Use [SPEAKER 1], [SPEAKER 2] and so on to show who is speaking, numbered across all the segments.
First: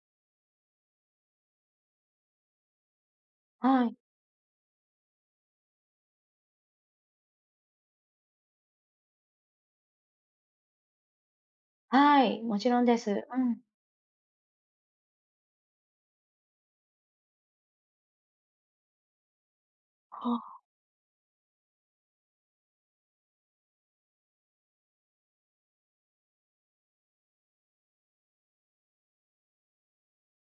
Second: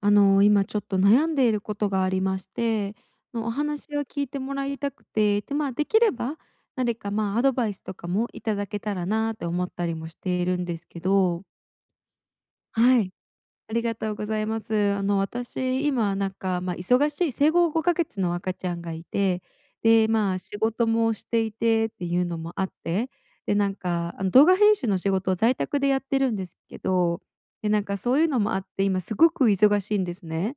[SPEAKER 1] 今ちょっと悩んでいることがありまして、お
[SPEAKER 2] はい。
[SPEAKER 1] 話を聞いてもらいたくて、で、まあ、できれば、何か、まあ、アドバイスとかもいただけたらなって思ったりもしているんですけど。
[SPEAKER 2] はい、もちろんで
[SPEAKER 1] はい、
[SPEAKER 2] す。うん。
[SPEAKER 1] ありがとうございます。私、今なんか、まあ、忙しい生後5か月の赤ちゃんがいて、で、ま
[SPEAKER 2] は
[SPEAKER 1] あ、仕
[SPEAKER 2] あ。
[SPEAKER 1] 事もしていてっていうのもあって、で、なんか、あの、動画編集の仕事を在宅でやってるんですけど、で、なんかそういうのもあって、今すごく忙しいんですね。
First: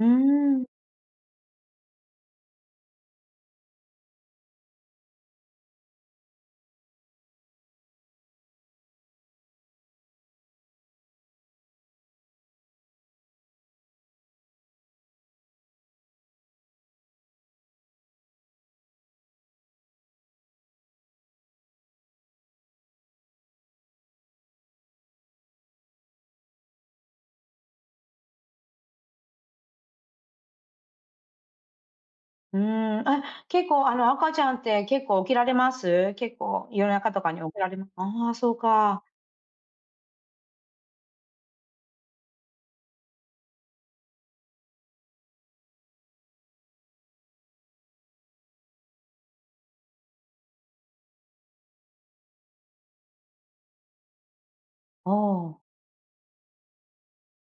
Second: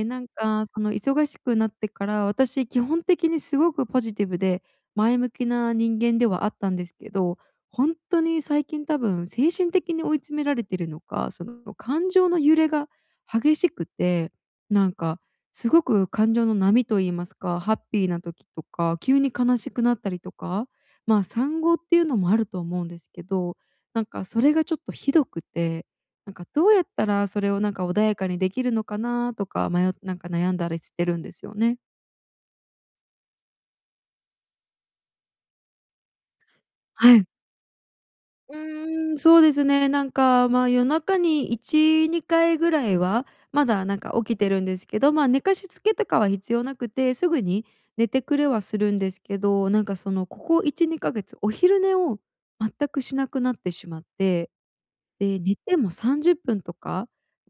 [SPEAKER 2] うー
[SPEAKER 1] なん
[SPEAKER 2] ん、
[SPEAKER 1] かその忙しくなってから、私基本的にすごくポジティブで前向きな人間ではあったんですけど、本当に最近多分精神的に追い詰められてるのか、その感情の揺れが激しくて、なんかすごく感情の波と言いますか、ハッピーな時とか、急に悲しくなったりとか、まあ産後っていうのもあると思うんですけど、それがちょっとひどくてどうやったらそれを穏やかにできるのかなとか、悩んだりしてるんですよね。
[SPEAKER 2] うーん、あ、結構赤ちゃんって結構起きられます？結構夜中
[SPEAKER 1] は
[SPEAKER 2] と
[SPEAKER 1] い。
[SPEAKER 2] かに起きられます。ああ、そう
[SPEAKER 1] う
[SPEAKER 2] か。
[SPEAKER 1] ーん、そうですね。夜中に1、2回ぐらいは、まだ起きてるんですけど、まあ、寝かしつけとかは必要なくて、すぐに寝てくれはするんですけど、そのここ1、2ヶ月お昼寝を全くしなくなってしまって。
[SPEAKER 2] お
[SPEAKER 1] で、寝
[SPEAKER 2] お。
[SPEAKER 1] ても30分とか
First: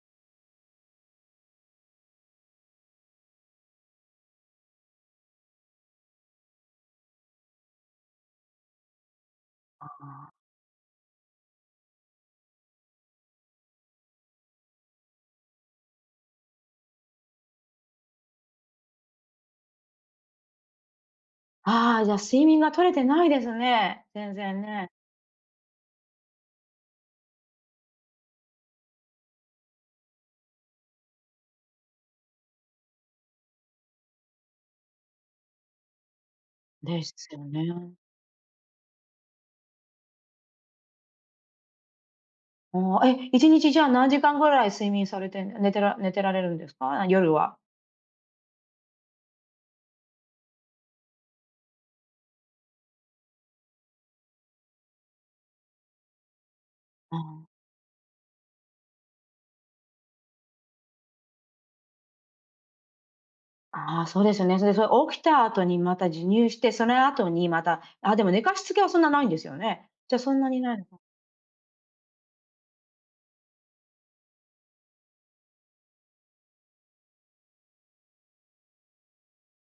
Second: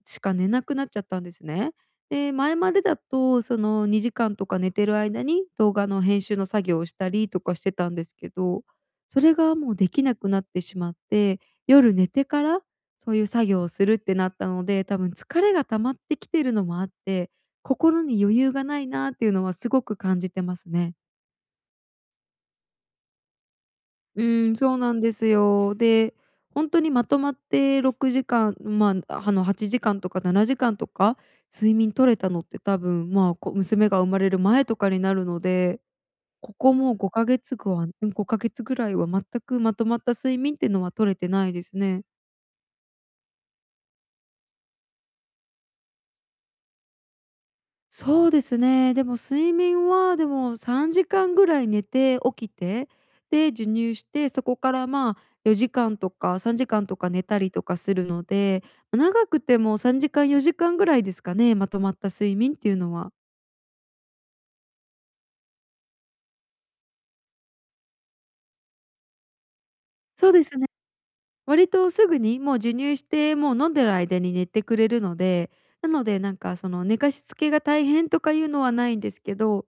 [SPEAKER 1] しか寝なくなっちゃったんですね。で、前までだと、その、2時間とか寝てる間に動画の編集の作業をしたりとかしてたんですけど、それがもうできなくなってしまって、夜寝てからそういう作業をするってなったので、多分疲れが溜まってきてるのもあって、心に余裕がないなっていうのはすごく感じてますね。
[SPEAKER 2] ああ、じゃあ睡眠が取れてないですね、
[SPEAKER 1] う
[SPEAKER 2] 全
[SPEAKER 1] ん、
[SPEAKER 2] 然
[SPEAKER 1] そう
[SPEAKER 2] ね。
[SPEAKER 1] なんですよ。で、本当にまとまって6時間、8時間とか7時間とか、睡眠取れたのって多分、まあ、娘が生まれる前とかになるので、ここもう
[SPEAKER 2] で
[SPEAKER 1] 5
[SPEAKER 2] す
[SPEAKER 1] か
[SPEAKER 2] よ
[SPEAKER 1] 月
[SPEAKER 2] ね。
[SPEAKER 1] うん、月ぐらいは全くまとまった睡眠っていうのは取れてないですね。
[SPEAKER 2] おおえ、1日じゃあ何時間ぐらい睡眠されて寝てられるんですか？夜は。
[SPEAKER 1] そうですね。でも睡眠は3時間ぐらい寝て起きて、で、授乳して、そこからまあ4時間とか3時間とか寝たりとかするので、ま長くても3時間4時間ぐらいですかね、まとまった睡眠っていうのは。
[SPEAKER 2] ああー、そうですよね。それで、それ起きた後にまた授乳して、その後にまた、あ、でも寝かしつけはそんなないんですよね？じゃ、あ
[SPEAKER 1] そ
[SPEAKER 2] そ
[SPEAKER 1] う
[SPEAKER 2] ん
[SPEAKER 1] で
[SPEAKER 2] な
[SPEAKER 1] す
[SPEAKER 2] に
[SPEAKER 1] ね。
[SPEAKER 2] ない
[SPEAKER 1] 割とすぐにもう授乳して、もう飲んでる間に寝てくれるので、なのでその寝かしつけが大変とかいうのはないんですけど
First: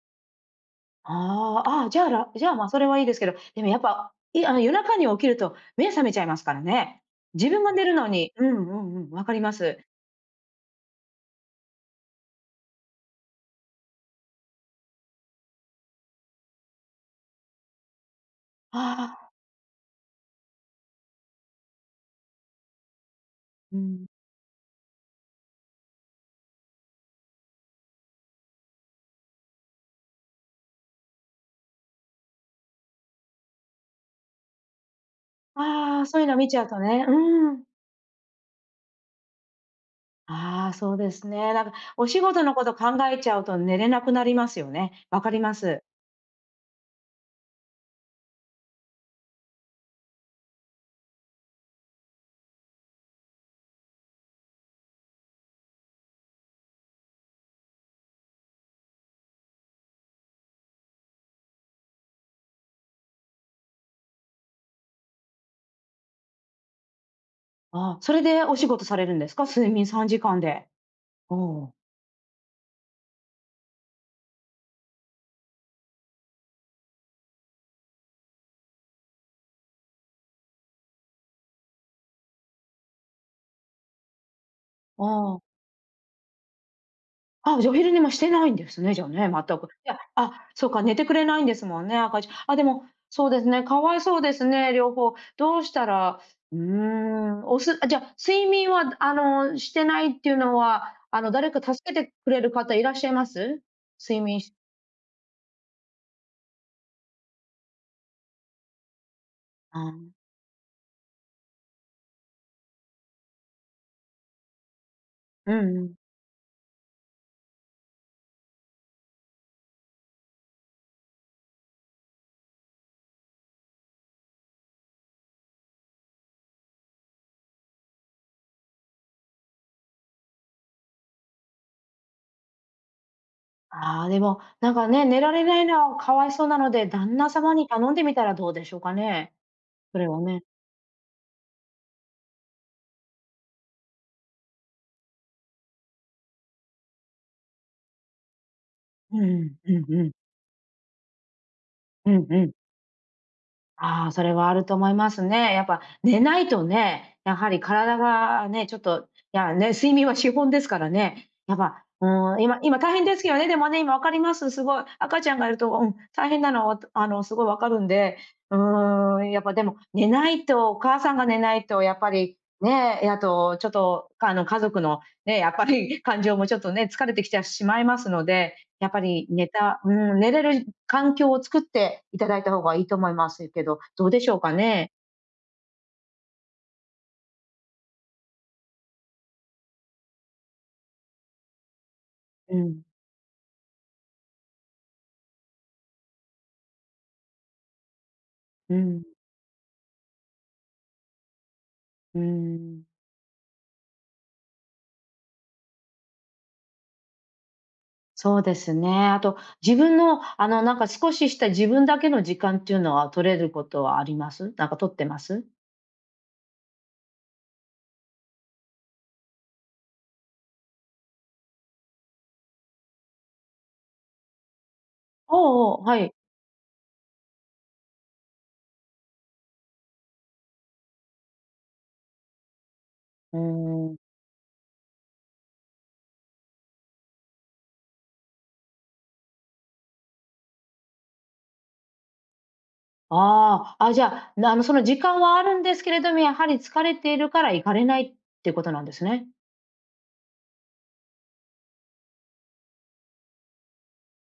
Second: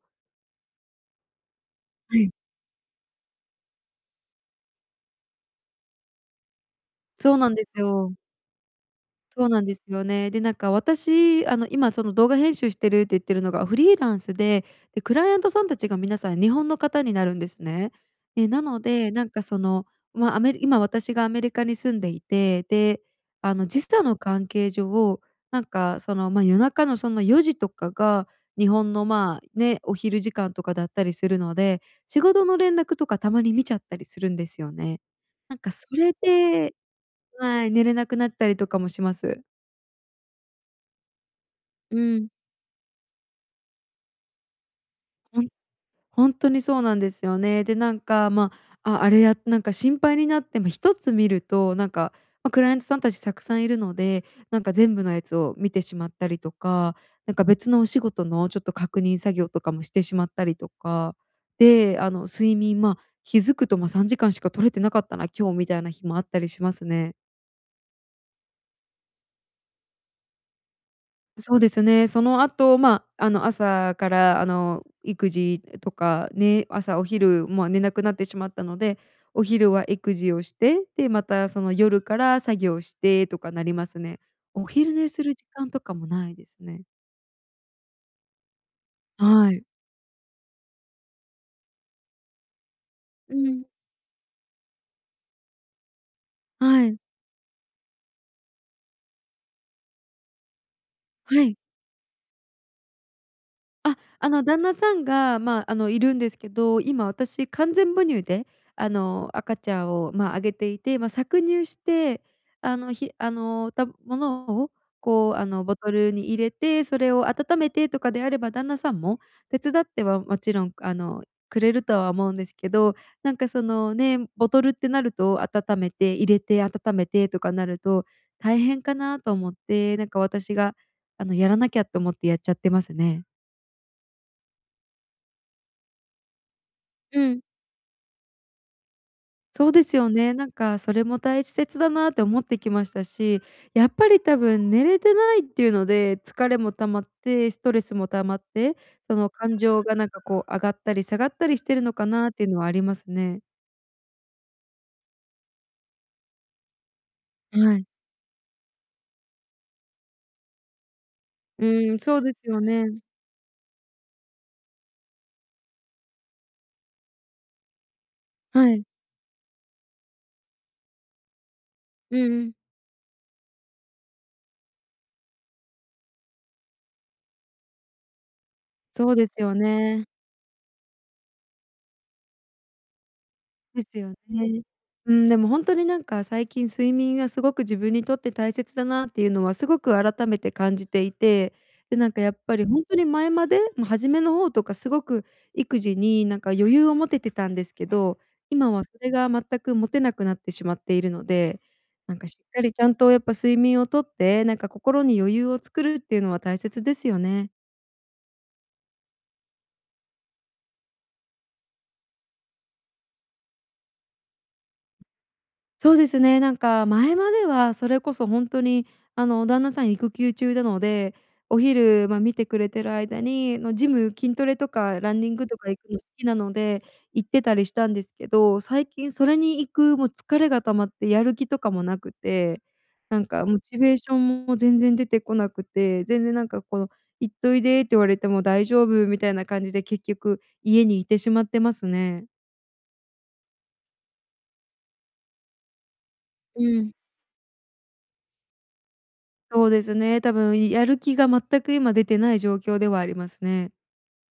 [SPEAKER 2] あーあー、あじゃあ、
[SPEAKER 1] は
[SPEAKER 2] ら
[SPEAKER 1] い。
[SPEAKER 2] じゃあ、ま、それはいいですけど、でもやっぱ、いあの、夜中に起きると目覚めちゃいますからね。
[SPEAKER 1] そう
[SPEAKER 2] 自
[SPEAKER 1] なん
[SPEAKER 2] 分
[SPEAKER 1] で
[SPEAKER 2] が
[SPEAKER 1] す
[SPEAKER 2] 寝るの
[SPEAKER 1] よ。
[SPEAKER 2] に分かり
[SPEAKER 1] そう
[SPEAKER 2] ま
[SPEAKER 1] なんです
[SPEAKER 2] す。
[SPEAKER 1] よね。で、なんか私、今その動画編集してるって言ってるのがフリーランスで、で、クライアントさんたちが皆さん日本の方になるんですね。で、なので、な
[SPEAKER 2] ああ、
[SPEAKER 1] んかその、まあ、アメリ今私がアメリカに住んでいて、で、
[SPEAKER 2] う
[SPEAKER 1] 時差
[SPEAKER 2] ん。
[SPEAKER 1] の関係上、夜中のその4時とかが日本の、まあ、ね、お昼時間とかだったりするので、仕事の連絡とかたまに見ちゃったりするんですよね。そ
[SPEAKER 2] ああ、
[SPEAKER 1] れ
[SPEAKER 2] そういうの見ちゃう
[SPEAKER 1] で
[SPEAKER 2] とね、うん。
[SPEAKER 1] はい、寝れなくなったりとかもします。
[SPEAKER 2] ああ、そうですね。なんか
[SPEAKER 1] う
[SPEAKER 2] お仕
[SPEAKER 1] ん、
[SPEAKER 2] 事のこと考えちゃうと寝れなくなりますよね。分かり
[SPEAKER 1] ほん
[SPEAKER 2] ます。
[SPEAKER 1] ほんとにそうなんですよね。で、なんか、ま、あ、あれや心配になって、ま、1つ見ると、クライアントさんたちたくさんいるので、全部のやつを見てしまったりとか、別のお仕事のちょっと確認作業とかもしてしまったりとか、で、あの、睡眠、気づくと、3時間しか取れてなかったな今日みたいな日もあったりしますね。
[SPEAKER 2] ああ、それでお仕事されるんですか？睡眠3時間で。お
[SPEAKER 1] そうで
[SPEAKER 2] お、
[SPEAKER 1] すね。その後、朝から、育児とかね、お昼、まあ、寝なくなってしまったので、お昼は育児をして、で、またその夜から作業してとかなりますね。お昼
[SPEAKER 2] あ
[SPEAKER 1] 寝する
[SPEAKER 2] あ。
[SPEAKER 1] 時間とかもないですね。
[SPEAKER 2] あ、じゃ、お昼寝もしてないんですね、じゃあね、
[SPEAKER 1] は
[SPEAKER 2] 全く。
[SPEAKER 1] い。
[SPEAKER 2] いや、あ、そうか、寝てくれないんですもんね、赤ちゃん。あ、でも、そう
[SPEAKER 1] う
[SPEAKER 2] です
[SPEAKER 1] ん。
[SPEAKER 2] ね、かわいそうですね、両方。どうしたら、うー
[SPEAKER 1] はい。
[SPEAKER 2] ん、おすあ、じゃあ、睡眠は、あの、してないっていうのは、あの、
[SPEAKER 1] は
[SPEAKER 2] 誰
[SPEAKER 1] い。
[SPEAKER 2] か助けてくれる方いらっしゃいます？睡眠し
[SPEAKER 1] 旦那さんが、いるんですけど、今私完全母乳で、赤ち
[SPEAKER 2] あ
[SPEAKER 1] ゃんを、まあ、あげていて、まあ、搾乳して、あの、ひあの、たものを、
[SPEAKER 2] うん
[SPEAKER 1] ボ
[SPEAKER 2] う
[SPEAKER 1] ト
[SPEAKER 2] ん。
[SPEAKER 1] ルに入れて、それを温めてとかであれば、旦那さんも手伝ってはもちろん、くれるとは思うんですけど、ボトルってなると温めて、入れて温めてとかなると大変かなと思って、私が、やらなきゃと思ってやっちゃってますね。
[SPEAKER 2] ああ、でも、なんかね、寝られないのはかわいそうなので、旦
[SPEAKER 1] う
[SPEAKER 2] 那
[SPEAKER 1] ん
[SPEAKER 2] 様に頼んでみたらどうでしょうかね。
[SPEAKER 1] そうです
[SPEAKER 2] それ
[SPEAKER 1] よ
[SPEAKER 2] は
[SPEAKER 1] ね。
[SPEAKER 2] ね。
[SPEAKER 1] それも大切だなって思ってきましたし、やっぱり多分寝れてないっていうので、疲れも溜まって、ストレスも溜まって、
[SPEAKER 2] う
[SPEAKER 1] その
[SPEAKER 2] ん、
[SPEAKER 1] 感
[SPEAKER 2] う
[SPEAKER 1] 情
[SPEAKER 2] ん
[SPEAKER 1] が
[SPEAKER 2] うん、
[SPEAKER 1] こう上がったり下がったりしてるのか
[SPEAKER 2] うん
[SPEAKER 1] なっ
[SPEAKER 2] う
[SPEAKER 1] ていう
[SPEAKER 2] ん。
[SPEAKER 1] のはありますね。
[SPEAKER 2] ああ、それはあると思いますね。やっぱ寝ないとね、やはり
[SPEAKER 1] はい。
[SPEAKER 2] 体がね、ちょっと、いやね、睡眠は資本ですからね。やっぱ、
[SPEAKER 1] うん、そうで
[SPEAKER 2] うん、
[SPEAKER 1] す
[SPEAKER 2] 今
[SPEAKER 1] よ
[SPEAKER 2] 今
[SPEAKER 1] ね。
[SPEAKER 2] 大変ですけどね、でもね、今わかります。すごい赤ちゃんがいると、うん、大変なのは、あの、すごいわかるんで、う
[SPEAKER 1] はい。
[SPEAKER 2] ーん、やっぱでも寝ないとお母さんが寝ないとやっぱ
[SPEAKER 1] うん
[SPEAKER 2] り、
[SPEAKER 1] うん。
[SPEAKER 2] ね、あとちょっと、あの、家族のね、やっぱり感情もちょっとね、疲れてきてしまいますので、やっぱ
[SPEAKER 1] そう
[SPEAKER 2] り
[SPEAKER 1] です
[SPEAKER 2] 寝
[SPEAKER 1] よ
[SPEAKER 2] たう
[SPEAKER 1] ね。
[SPEAKER 2] ん、寝れる環境を作っていただいた方がいいと思いますけど、
[SPEAKER 1] です
[SPEAKER 2] どう
[SPEAKER 1] よ
[SPEAKER 2] でしょうか
[SPEAKER 1] ね。
[SPEAKER 2] ね？
[SPEAKER 1] うん、でも本当に最近睡眠がすごく自分にとって大切だなっていうのはすごく改めて感じていて、で、やっ
[SPEAKER 2] う
[SPEAKER 1] ぱり
[SPEAKER 2] ん。
[SPEAKER 1] 本当に前まで、初めの方とかすごく育児に余裕を持ててたんですけど、今
[SPEAKER 2] う
[SPEAKER 1] はそ
[SPEAKER 2] ん、
[SPEAKER 1] れが全く持てなくなってしまっているので、
[SPEAKER 2] う
[SPEAKER 1] しっかりち
[SPEAKER 2] ん。
[SPEAKER 1] ゃんとやっぱ睡眠をとって、心に余裕を作るっていうのは大切ですよね。
[SPEAKER 2] そうですね。あと、自分の、あの、なんか少しした自分だけの時間っていうのは取れることはあります？なんか取ってます？
[SPEAKER 1] そうですね、前まではそれこそ本当に、旦那さん育休中なので、お昼、まあ、見てくれてる間に、ジム、筋トレとかランニングとか
[SPEAKER 2] おうお
[SPEAKER 1] 行
[SPEAKER 2] う、
[SPEAKER 1] く
[SPEAKER 2] は
[SPEAKER 1] の好
[SPEAKER 2] い。
[SPEAKER 1] きなので、行ってたりしたんですけど、最近それに行く、もう疲れが溜まってやる気とかもなくて、
[SPEAKER 2] う
[SPEAKER 1] モチ
[SPEAKER 2] ー
[SPEAKER 1] ベ
[SPEAKER 2] ん。
[SPEAKER 1] ーションも全然出てこなくて、全然この「行っといで」って言われても「大丈夫」みたいな感じで結局家にいてしまってますね。
[SPEAKER 2] ああ、あ、じゃあ、なあの、その時間はあるんですけれども、やはり
[SPEAKER 1] う
[SPEAKER 2] 疲
[SPEAKER 1] ん。
[SPEAKER 2] れているから行かれないっていうことなんですね。
[SPEAKER 1] そうですね、多分やる気が全く今出てない状況ではありますね。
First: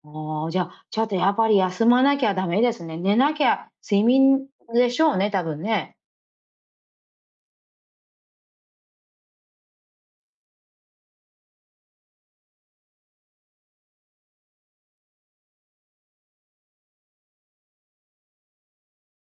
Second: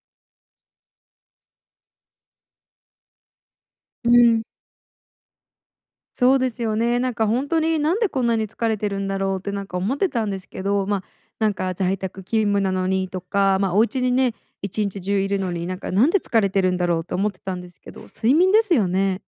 [SPEAKER 2] ああ、じゃあ、ちょっとやっぱり休まなきゃダメですね。寝なきゃ睡
[SPEAKER 1] うん。
[SPEAKER 2] 眠でしょうね、多分ね。
[SPEAKER 1] そうですよね。本当になんでこんなに疲れてるんだろうって思ってたんですけど、在宅勤務なのにとか、ま、お家にね、1日中いるのになんで疲れてるんだろうと思ってたんですけど、睡眠ですよね。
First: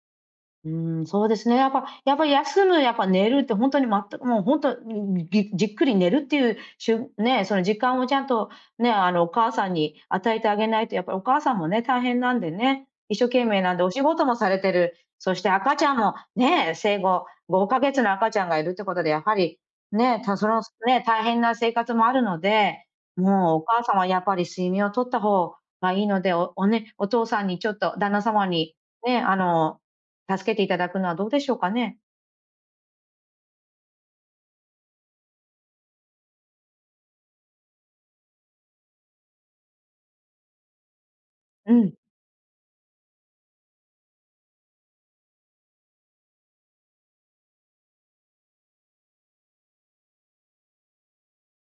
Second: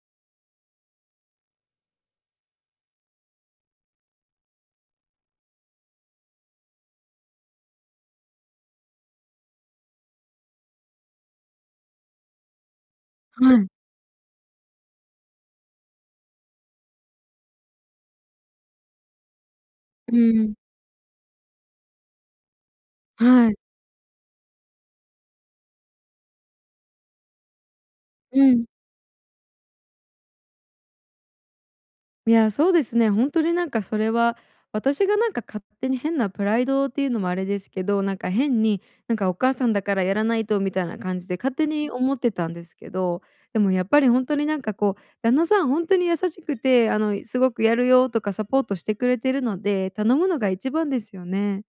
[SPEAKER 2] うーん、そうですね。やっぱり休む、やっぱ寝るって本当に全くもう本当にじっくり寝るっていうしゅね、その時間をちゃんとね、あの、お母さんに与えてあげないと、やっぱりお母さんもね、大変なんでね、一生懸
[SPEAKER 1] は
[SPEAKER 2] 命
[SPEAKER 1] い。
[SPEAKER 2] なんでお仕事もされてる、そして赤ちゃんもね、生後5か月の赤ちゃんがいるってことで、やはり
[SPEAKER 1] う
[SPEAKER 2] ね、たそ
[SPEAKER 1] ん。
[SPEAKER 2] のね、大変な生活もあるので、
[SPEAKER 1] は
[SPEAKER 2] もう
[SPEAKER 1] い。
[SPEAKER 2] お母さんはやっぱり睡眠を取った方がいいので、ね、お父さんにちょっと旦那
[SPEAKER 1] う
[SPEAKER 2] 様
[SPEAKER 1] ん。
[SPEAKER 2] にね、あの助けていただくのはどうでしょうかね？
[SPEAKER 1] いや、そうですね。本当にそれは、私が勝手に変なプライドっていうのもあれですけど、変に、お母さんだからやらないとみたいな感じで勝手
[SPEAKER 2] う
[SPEAKER 1] に
[SPEAKER 2] ん、
[SPEAKER 1] 思ってたんですけど、でもやっぱり本当に旦那さん本当に優しくて、すごくやるよとかサポートしてくれてるので、頼むのが一番ですよね。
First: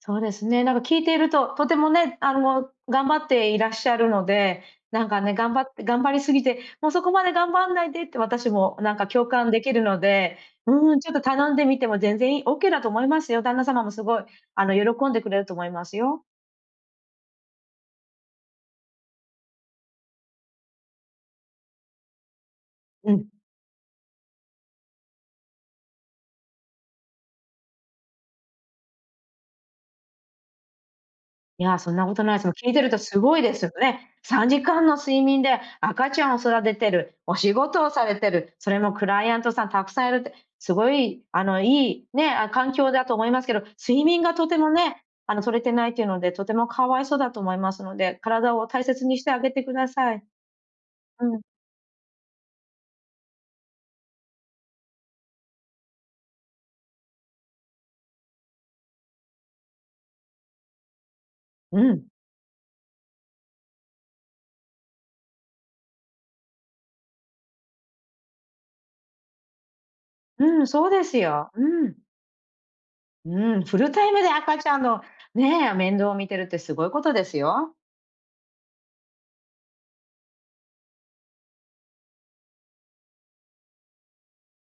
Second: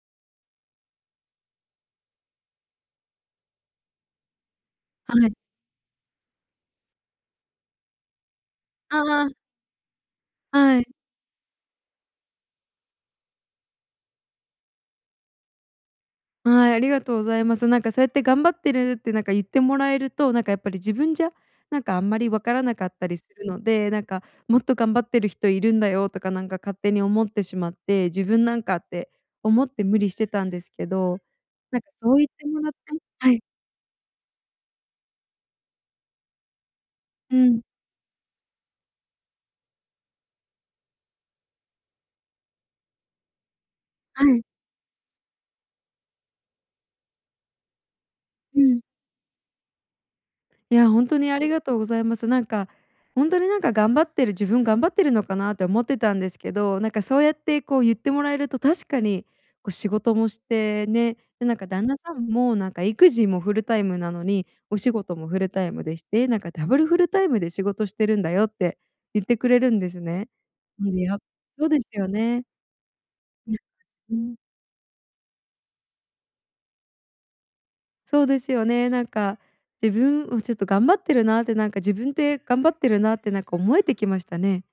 [SPEAKER 2] そうですね。なんか聞いていると、とてもね、あの、頑張っていらっしゃるので、なん
[SPEAKER 1] は
[SPEAKER 2] かね、
[SPEAKER 1] い。
[SPEAKER 2] 頑張って頑張りすぎて、もうそこまで頑張んないでって私もなんか共
[SPEAKER 1] あ
[SPEAKER 2] 感できるので、
[SPEAKER 1] あ、はい。
[SPEAKER 2] うん、ちょっと頼んでみても全然いいオッケーだと思いますよ。旦那様もすごい、あの、喜んでくれると思いますよ。
[SPEAKER 1] はい、ありがとうございます。そうやって頑張ってるって言ってもらえると、やっぱり自分じゃ、あんまりわからなかった
[SPEAKER 2] う
[SPEAKER 1] り
[SPEAKER 2] ん。
[SPEAKER 1] するので、もっと頑張ってる人いるんだよとか勝手に思ってしまって、自分なんかって思って無理してたんですけど、
[SPEAKER 2] いや、そんな
[SPEAKER 1] そ
[SPEAKER 2] こ
[SPEAKER 1] う
[SPEAKER 2] と
[SPEAKER 1] 言っ
[SPEAKER 2] ないです。
[SPEAKER 1] て
[SPEAKER 2] もう
[SPEAKER 1] もら
[SPEAKER 2] 聞い
[SPEAKER 1] って
[SPEAKER 2] てるとす
[SPEAKER 1] は
[SPEAKER 2] ごい
[SPEAKER 1] い、
[SPEAKER 2] ですよね。3時間の睡眠で赤ちゃんを育ててる、お
[SPEAKER 1] う
[SPEAKER 2] 仕
[SPEAKER 1] ん、
[SPEAKER 2] 事をされてる、それもクライアントさんたくさんいるって、すごい、あの、いい、ね、あ、環境だと思いますけど、睡眠
[SPEAKER 1] は
[SPEAKER 2] が
[SPEAKER 1] い、
[SPEAKER 2] とてもね、あの、取れてないっていうので、とてもかわいそうだと思いますので、体
[SPEAKER 1] う
[SPEAKER 2] を
[SPEAKER 1] ん。
[SPEAKER 2] 大切にしてあげてください。
[SPEAKER 1] いや、本当に
[SPEAKER 2] う
[SPEAKER 1] あ
[SPEAKER 2] ん。
[SPEAKER 1] りがとうございます。本当に頑張ってる自分頑張ってるのかなって思ってたんですけど、そうやってこう言ってもらえると確かに、こう仕事もしてね、で、
[SPEAKER 2] う
[SPEAKER 1] 旦那
[SPEAKER 2] ん。
[SPEAKER 1] さんも育児もフルタイムなのに、お仕事もフルタイムでして、ダブルフルタイムで仕事してるんだよって言ってくれるんですね。
[SPEAKER 2] うん、そう
[SPEAKER 1] なんで、
[SPEAKER 2] で
[SPEAKER 1] や
[SPEAKER 2] すよ。
[SPEAKER 1] そうで
[SPEAKER 2] う
[SPEAKER 1] す
[SPEAKER 2] ん。
[SPEAKER 1] よね。なん
[SPEAKER 2] う
[SPEAKER 1] か
[SPEAKER 2] ん、フルタイ
[SPEAKER 1] う
[SPEAKER 2] ムで
[SPEAKER 1] ん、
[SPEAKER 2] 赤ちゃんのね、面倒を見てるってすごいことですよ。
[SPEAKER 1] そうですよね。自分、ちょっと頑張ってるなって、自分って頑張ってるなって思えてきましたね。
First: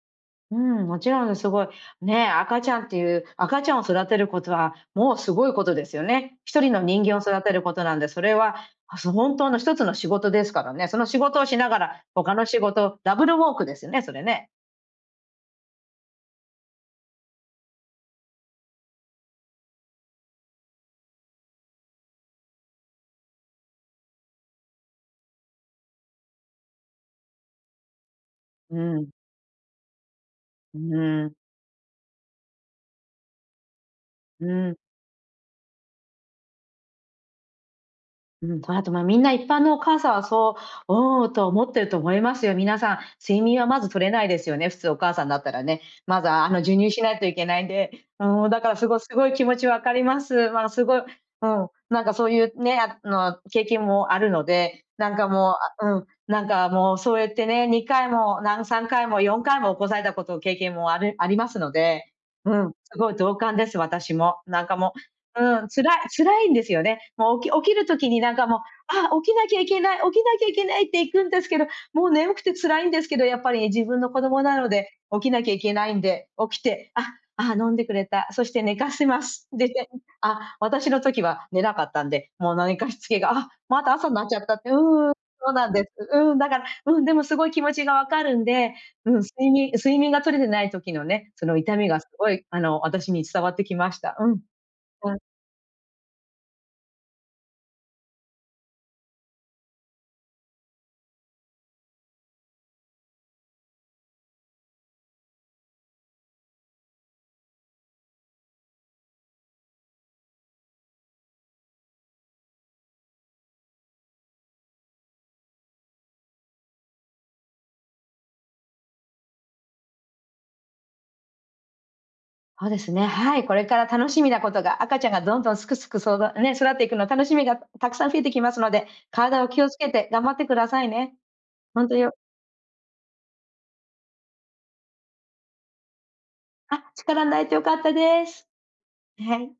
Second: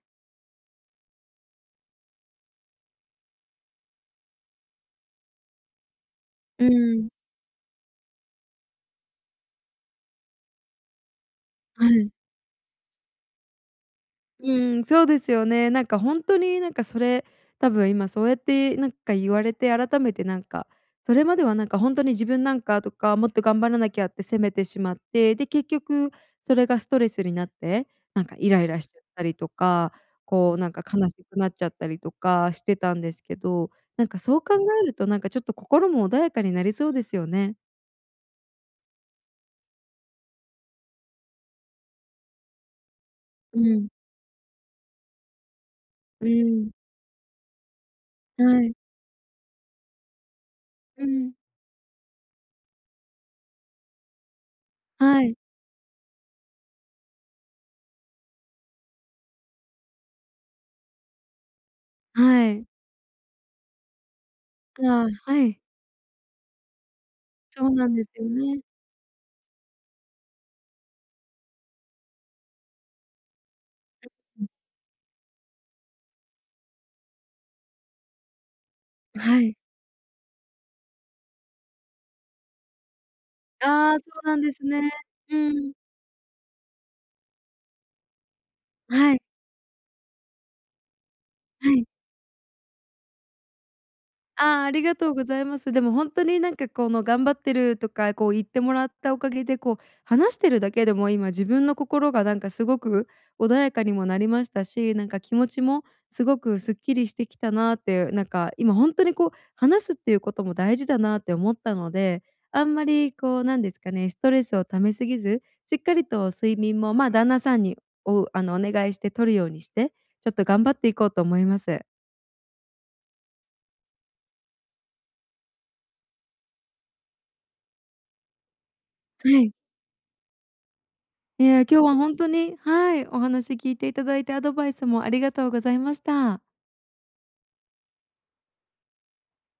[SPEAKER 2] うん、もちろんすごい。ね、赤ちゃんっていう赤ちゃんを育てることは、もうすごいことですよね。一
[SPEAKER 1] う
[SPEAKER 2] 人の人
[SPEAKER 1] ん、
[SPEAKER 2] 間を育てることなんで、それは、あ、そう本当の一つの仕事ですからね。その仕事をしなが
[SPEAKER 1] は
[SPEAKER 2] ら、
[SPEAKER 1] い。
[SPEAKER 2] 他の仕事、ダブルワークですよね、それね。
[SPEAKER 1] うん、そうですよね。ほんとにそれ、多分今そうやって言われて改めてそれまではなんかほんとに自分なんかとか、もっと頑張らなきゃって責めてしまって、で、結局それがストレスになって、イライ
[SPEAKER 2] う
[SPEAKER 1] ラしちゃっ
[SPEAKER 2] ん、
[SPEAKER 1] たりとか、こう
[SPEAKER 2] う
[SPEAKER 1] 悲し
[SPEAKER 2] ん、
[SPEAKER 1] くなっちゃったりとかしてたんですけど、そう
[SPEAKER 2] う
[SPEAKER 1] 考
[SPEAKER 2] ん。
[SPEAKER 1] えるとちょっと心も穏やかになりそうですよね。
[SPEAKER 2] うん、あと、まあ、みんな一般のお母さんはそう、おおと思ってると思いますよ。皆さん、睡眠
[SPEAKER 1] う
[SPEAKER 2] はま
[SPEAKER 1] ん、
[SPEAKER 2] ず取れないですよね、普通お母さんだったらね。ま
[SPEAKER 1] う
[SPEAKER 2] ず、あの、
[SPEAKER 1] ん、
[SPEAKER 2] 授乳しないといけないんで、うん、だ
[SPEAKER 1] は
[SPEAKER 2] か
[SPEAKER 1] い。
[SPEAKER 2] らすごいすごい気持ち分かります。まあ、すごい
[SPEAKER 1] うん、
[SPEAKER 2] うん、なんかそういうね、あの、経験もあるので、なん
[SPEAKER 1] は
[SPEAKER 2] か
[SPEAKER 1] い、
[SPEAKER 2] もう、あ、うん、なんかもうそうやってね、2回も、3回も4回も起こされたこと、経験もあるありますので、
[SPEAKER 1] は
[SPEAKER 2] う
[SPEAKER 1] い、
[SPEAKER 2] ん、すごい同感です、私も。なんかもう
[SPEAKER 1] ああ、
[SPEAKER 2] う
[SPEAKER 1] はい。
[SPEAKER 2] ん、辛いんですよね。もう起
[SPEAKER 1] そう
[SPEAKER 2] きる
[SPEAKER 1] なんで
[SPEAKER 2] 時
[SPEAKER 1] す
[SPEAKER 2] に
[SPEAKER 1] よ
[SPEAKER 2] なんかもう、
[SPEAKER 1] ね。
[SPEAKER 2] あ、起きなきゃいけないって行くんですけど、もう眠くて辛いんですけど、やっぱりね自分の子供なので、起きなきゃいけないんで、起きて、あ、飲んでくれた、そして寝かせま
[SPEAKER 1] は
[SPEAKER 2] す。
[SPEAKER 1] い。
[SPEAKER 2] で、で、あ、私の時は寝なかったんで、もう何かしつけが、あ、ま
[SPEAKER 1] あ
[SPEAKER 2] た
[SPEAKER 1] あ、そ
[SPEAKER 2] 朝にな
[SPEAKER 1] う
[SPEAKER 2] っち
[SPEAKER 1] な
[SPEAKER 2] ゃ
[SPEAKER 1] ん
[SPEAKER 2] っ
[SPEAKER 1] で
[SPEAKER 2] たっ
[SPEAKER 1] す
[SPEAKER 2] て、う
[SPEAKER 1] ね。
[SPEAKER 2] ーん、
[SPEAKER 1] う
[SPEAKER 2] そうなん
[SPEAKER 1] ん。
[SPEAKER 2] です。うん、だから、うん、でもすごい気持ちがわかるんで、うん、
[SPEAKER 1] はい、
[SPEAKER 2] 睡眠が取れてない時のね、その
[SPEAKER 1] は
[SPEAKER 2] 痛
[SPEAKER 1] い。
[SPEAKER 2] みがすごい、あの、私に伝わってきました。うん。
[SPEAKER 1] ああ、ありがと
[SPEAKER 2] う
[SPEAKER 1] う
[SPEAKER 2] ん。
[SPEAKER 1] ございます。でも本当にこの頑張ってるとか、こう言ってもらったおかげで、こう話してるだけでも今自分の心がすごく穏やかにもなりましたし、気持ちもすごくすっきりしてきたなって、今本当にこう話すっていうことも大事だなって思ったので、あんまりこうなんですかね、ストレスを溜めすぎず、しっかりと睡眠も、ま、旦那さんにおあのお願いして取るようにして、ちょっと頑張っていこうと思います。
[SPEAKER 2] そうですね、はい、これから楽しみなことが、赤ちゃんがどんどんすくすくそうだね、育っていくの楽しみがたくさん増えてきますので、
[SPEAKER 1] は
[SPEAKER 2] 体を
[SPEAKER 1] い。
[SPEAKER 2] 気をつけて頑張ってくださいね。
[SPEAKER 1] いや、今日
[SPEAKER 2] 本当
[SPEAKER 1] は
[SPEAKER 2] によ
[SPEAKER 1] 本当にはい、お話聞いていただいてアドバイスもありがとうございました。
[SPEAKER 2] あ、力になれて良かったです。はい。